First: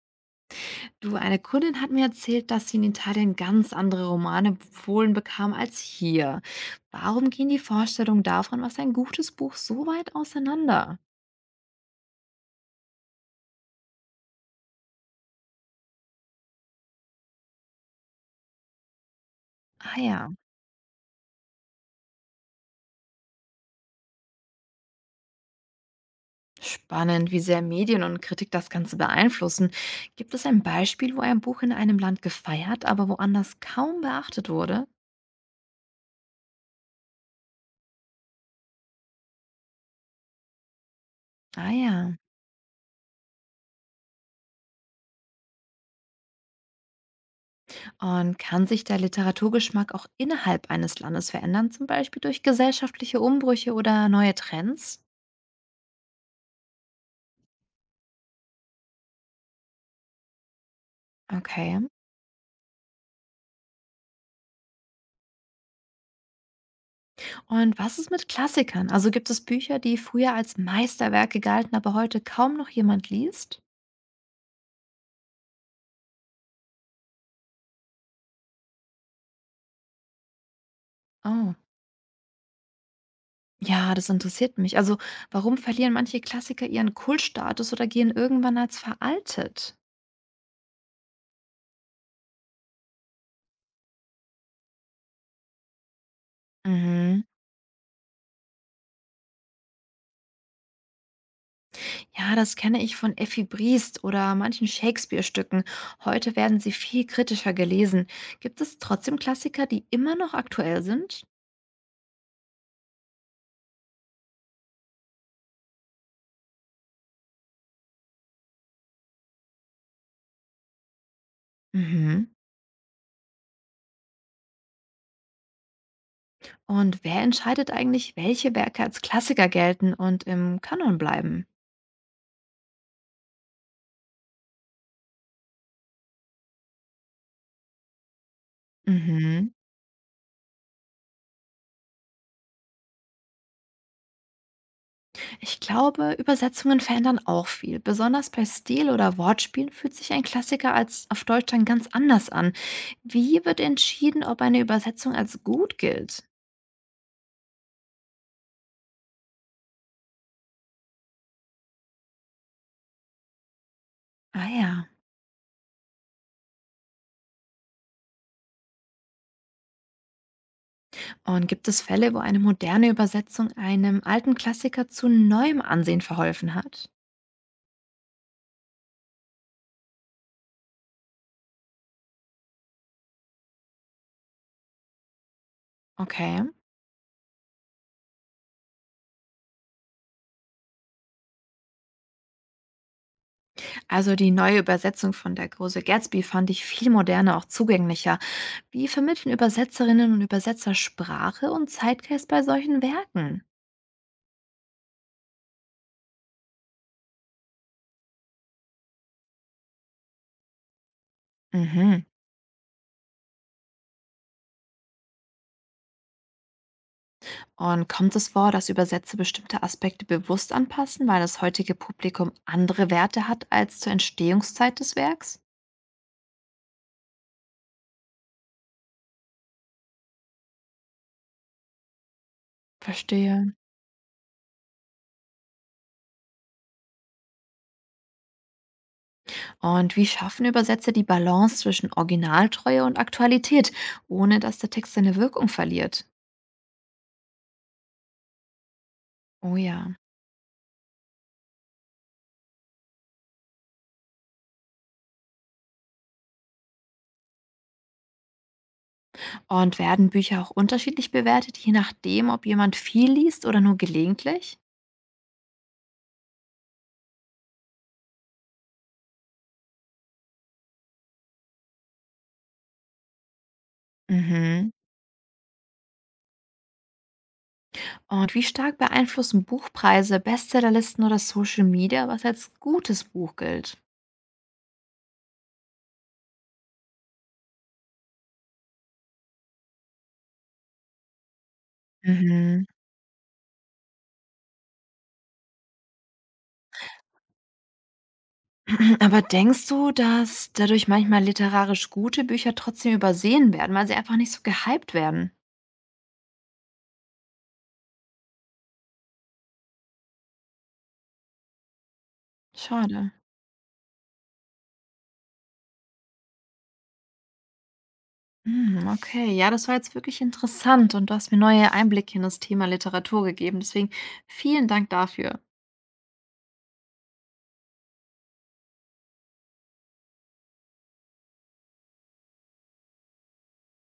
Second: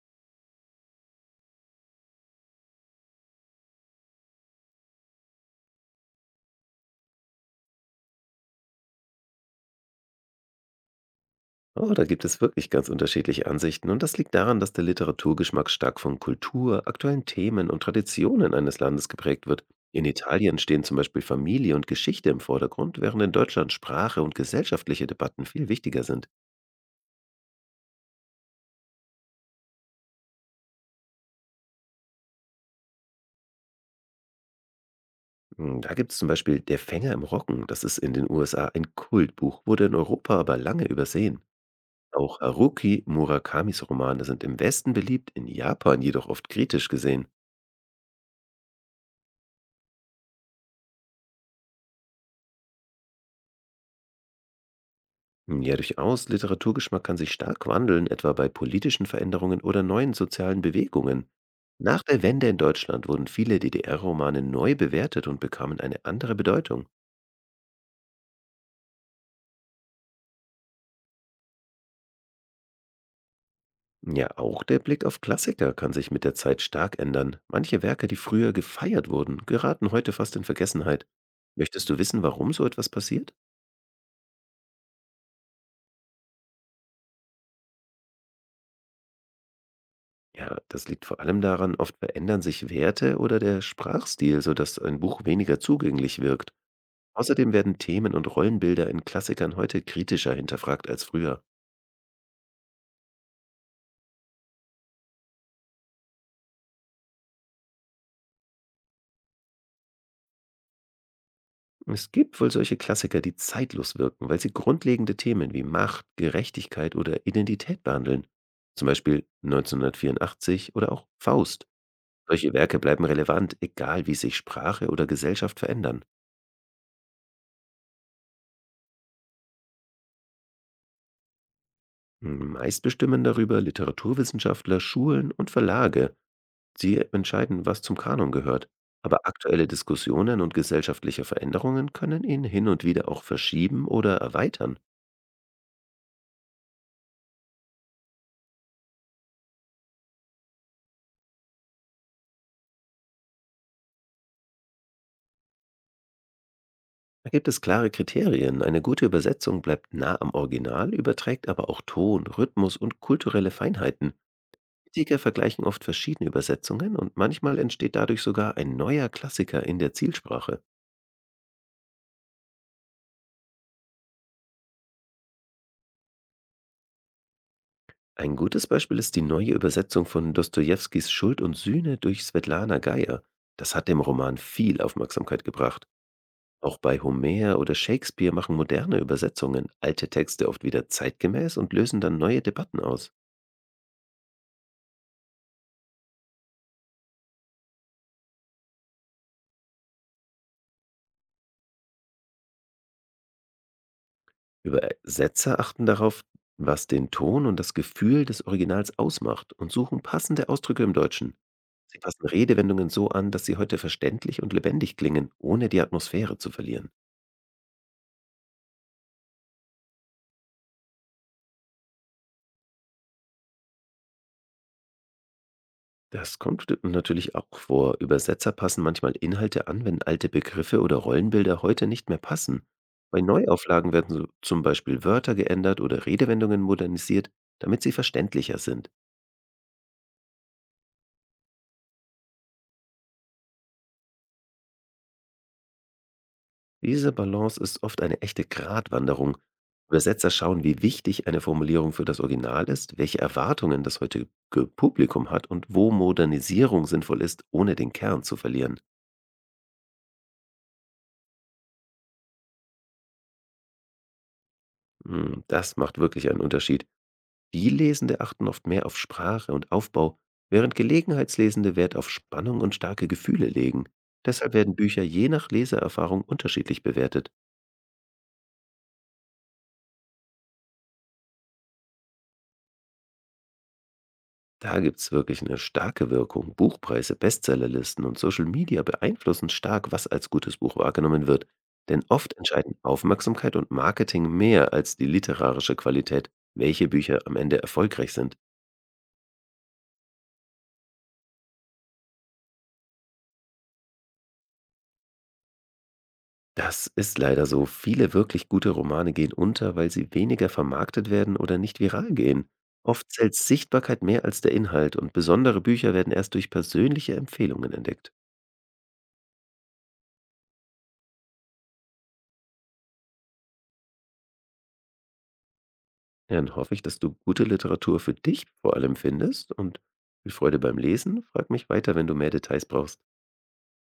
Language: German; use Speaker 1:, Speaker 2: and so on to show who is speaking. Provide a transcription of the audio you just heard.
Speaker 1: Du, eine Kundin hat mir erzählt, dass sie in Italien ganz andere Romane empfohlen bekam als hier. Warum gehen die Vorstellungen davon, was ein gutes Buch, so weit auseinander?
Speaker 2: Oh, da gibt es wirklich ganz unterschiedliche Ansichten und das liegt daran, dass der Literaturgeschmack stark von Kultur, aktuellen Themen und Traditionen eines Landes geprägt wird.
Speaker 1: Ah
Speaker 2: In
Speaker 1: ja,
Speaker 2: Italien stehen zum Beispiel Familie und Geschichte im Vordergrund, während in Deutschland Sprache und gesellschaftliche Debatten viel wichtiger sind.
Speaker 1: spannend, wie sehr Medien und Kritik das Ganze beeinflussen. Gibt es ein Beispiel, wo ein Buch in einem Land gefeiert, aber woanders kaum beachtet wurde?
Speaker 2: Da gibt es zum Beispiel Der Fänger im Roggen. Das ist in den USA ein Kultbuch, wurde in Europa aber lange übersehen.
Speaker 1: Ah ja.
Speaker 2: Auch Haruki Murakamis Romane sind im Westen beliebt, in Japan jedoch oft kritisch gesehen.
Speaker 1: Und kann sich der Literaturgeschmack auch innerhalb eines Landes verändern, zum Beispiel durch gesellschaftliche Umbrüche oder neue Trends?
Speaker 2: Ja, durchaus. Literaturgeschmack kann sich stark wandeln, etwa bei politischen Veränderungen oder neuen sozialen Bewegungen.
Speaker 1: Okay.
Speaker 2: Nach der Wende in Deutschland wurden viele DDR-Romane neu bewertet und bekamen eine andere Bedeutung.
Speaker 1: Und was ist mit Klassikern? Also gibt es Bücher, die früher als Meisterwerke galten, aber heute kaum noch jemand liest?
Speaker 2: Ja, auch der Blick auf Klassiker kann sich mit der Zeit stark ändern. Manche Werke, die früher gefeiert wurden, geraten heute fast in Vergessenheit.
Speaker 1: Oh,
Speaker 2: Möchtest du wissen, warum so etwas passiert?
Speaker 1: ja, das interessiert mich. Also warum verlieren manche Klassiker ihren Kultstatus oder gehen irgendwann als veraltet?
Speaker 2: Ja, das liegt vor allem daran, oft verändern sich Werte oder der Sprachstil, sodass ein Buch weniger zugänglich wirkt.
Speaker 1: Mhm.
Speaker 2: Außerdem werden Themen und Rollenbilder in Klassikern heute kritischer hinterfragt als früher.
Speaker 1: Ja, das kenne ich von Effi Briest oder manchen Shakespeare-Stücken. Heute werden sie viel kritischer gelesen. Gibt es trotzdem Klassiker, die immer noch aktuell sind?
Speaker 2: Es gibt wohl solche Klassiker, die zeitlos wirken, weil sie grundlegende Themen wie Macht, Gerechtigkeit oder Identität behandeln. Zum Beispiel 1984 oder auch Faust.
Speaker 1: Mhm.
Speaker 2: Solche Werke bleiben relevant, egal wie sich Sprache oder Gesellschaft verändern.
Speaker 1: Und wer entscheidet eigentlich, welche Werke als Klassiker gelten und im Kanon bleiben?
Speaker 2: Meist bestimmen darüber Literaturwissenschaftler, Schulen und Verlage, sie entscheiden, was zum Kanon gehört. Aber
Speaker 1: Mhm.
Speaker 2: aktuelle Diskussionen und gesellschaftliche Veränderungen können ihn hin und wieder auch verschieben oder erweitern.
Speaker 1: Ich glaube, Übersetzungen verändern auch viel. Besonders bei Stil- oder Wortspielen fühlt sich ein Klassiker als auf Deutsch dann ganz anders an. Wie wird entschieden, ob eine Übersetzung als gut gilt?
Speaker 2: Da gibt es klare Kriterien. Eine gute Übersetzung bleibt nah am Original, überträgt aber auch Ton, Rhythmus und kulturelle Feinheiten.
Speaker 1: Ah ja.
Speaker 2: Kritiker vergleichen oft verschiedene Übersetzungen und manchmal entsteht dadurch sogar ein neuer Klassiker in der Zielsprache.
Speaker 1: Und gibt es Fälle, wo eine moderne Übersetzung einem alten Klassiker zu neuem Ansehen verholfen hat?
Speaker 2: Ein gutes Beispiel ist die neue Übersetzung von Dostojewskis Schuld und Sühne durch Svetlana Geier. Das hat dem Roman viel Aufmerksamkeit gebracht.
Speaker 1: Okay.
Speaker 2: Auch bei Homer oder Shakespeare machen moderne Übersetzungen alte Texte oft wieder zeitgemäß und lösen dann neue Debatten aus.
Speaker 1: Also die neue Übersetzung von Der große Gatsby fand ich viel moderner, auch zugänglicher. Wie vermitteln Übersetzerinnen und Übersetzer Sprache und Zeitgeist bei solchen Werken?
Speaker 2: Übersetzer achten darauf, was den Ton und das Gefühl des Originals ausmacht und suchen passende Ausdrücke im Deutschen. Sie
Speaker 1: Mhm.
Speaker 2: passen Redewendungen so an, dass sie heute verständlich und lebendig klingen, ohne die Atmosphäre zu verlieren.
Speaker 1: Und kommt es vor, dass Übersetzer bestimmte Aspekte bewusst anpassen, weil das heutige Publikum andere Werte hat als zur Entstehungszeit des Werks?
Speaker 2: Das kommt natürlich auch vor. Übersetzer passen manchmal Inhalte an, wenn alte Begriffe oder Rollenbilder heute nicht mehr passen. Bei
Speaker 1: Verstehe.
Speaker 2: Neuauflagen werden so zum Beispiel Wörter geändert oder Redewendungen modernisiert, damit sie verständlicher sind.
Speaker 1: Und wie schaffen Übersetzer die Balance zwischen Originaltreue und Aktualität, ohne dass der Text seine Wirkung verliert?
Speaker 2: Diese Balance ist oft eine echte Gratwanderung.
Speaker 1: Oh ja.
Speaker 2: Übersetzer schauen, wie wichtig eine Formulierung für das Original ist, welche Erwartungen das heutige Publikum hat und wo Modernisierung sinnvoll ist, ohne den Kern zu verlieren.
Speaker 1: Und werden Bücher auch unterschiedlich bewertet, je nachdem, ob jemand viel liest oder nur gelegentlich?
Speaker 2: Das macht wirklich einen Unterschied. Spiellesende achten oft mehr auf Sprache und Aufbau, während Gelegenheitslesende Wert auf Spannung und starke Gefühle legen. Deshalb
Speaker 1: Mhm.
Speaker 2: werden Bücher je nach Leseerfahrung unterschiedlich bewertet.
Speaker 1: Und wie stark beeinflussen Buchpreise, Bestsellerlisten oder Social Media, was als gutes Buch gilt?
Speaker 2: Da gibt's wirklich eine starke Wirkung. Buchpreise, Bestsellerlisten und Social Media beeinflussen stark, was als gutes Buch wahrgenommen wird. Denn oft
Speaker 1: Mhm.
Speaker 2: entscheiden Aufmerksamkeit und Marketing mehr als die literarische Qualität, welche Bücher am Ende erfolgreich sind.
Speaker 1: Aber denkst du, dass dadurch manchmal literarisch gute Bücher trotzdem übersehen werden, weil sie einfach nicht so gehypt werden?
Speaker 2: Das ist leider so. Viele wirklich gute Romane gehen unter, weil sie weniger vermarktet werden oder nicht viral gehen.
Speaker 1: Schade.
Speaker 2: Oft zählt Sichtbarkeit mehr als der Inhalt und besondere Bücher werden erst durch persönliche Empfehlungen entdeckt.
Speaker 1: Hm, okay, ja, das war jetzt wirklich interessant und du hast mir neue Einblicke in das Thema Literatur gegeben. Deswegen vielen Dank dafür.
Speaker 2: Ja, dann hoffe ich, dass du gute Literatur für dich vor allem findest und viel Freude beim Lesen. Frag mich weiter, wenn du mehr Details brauchst.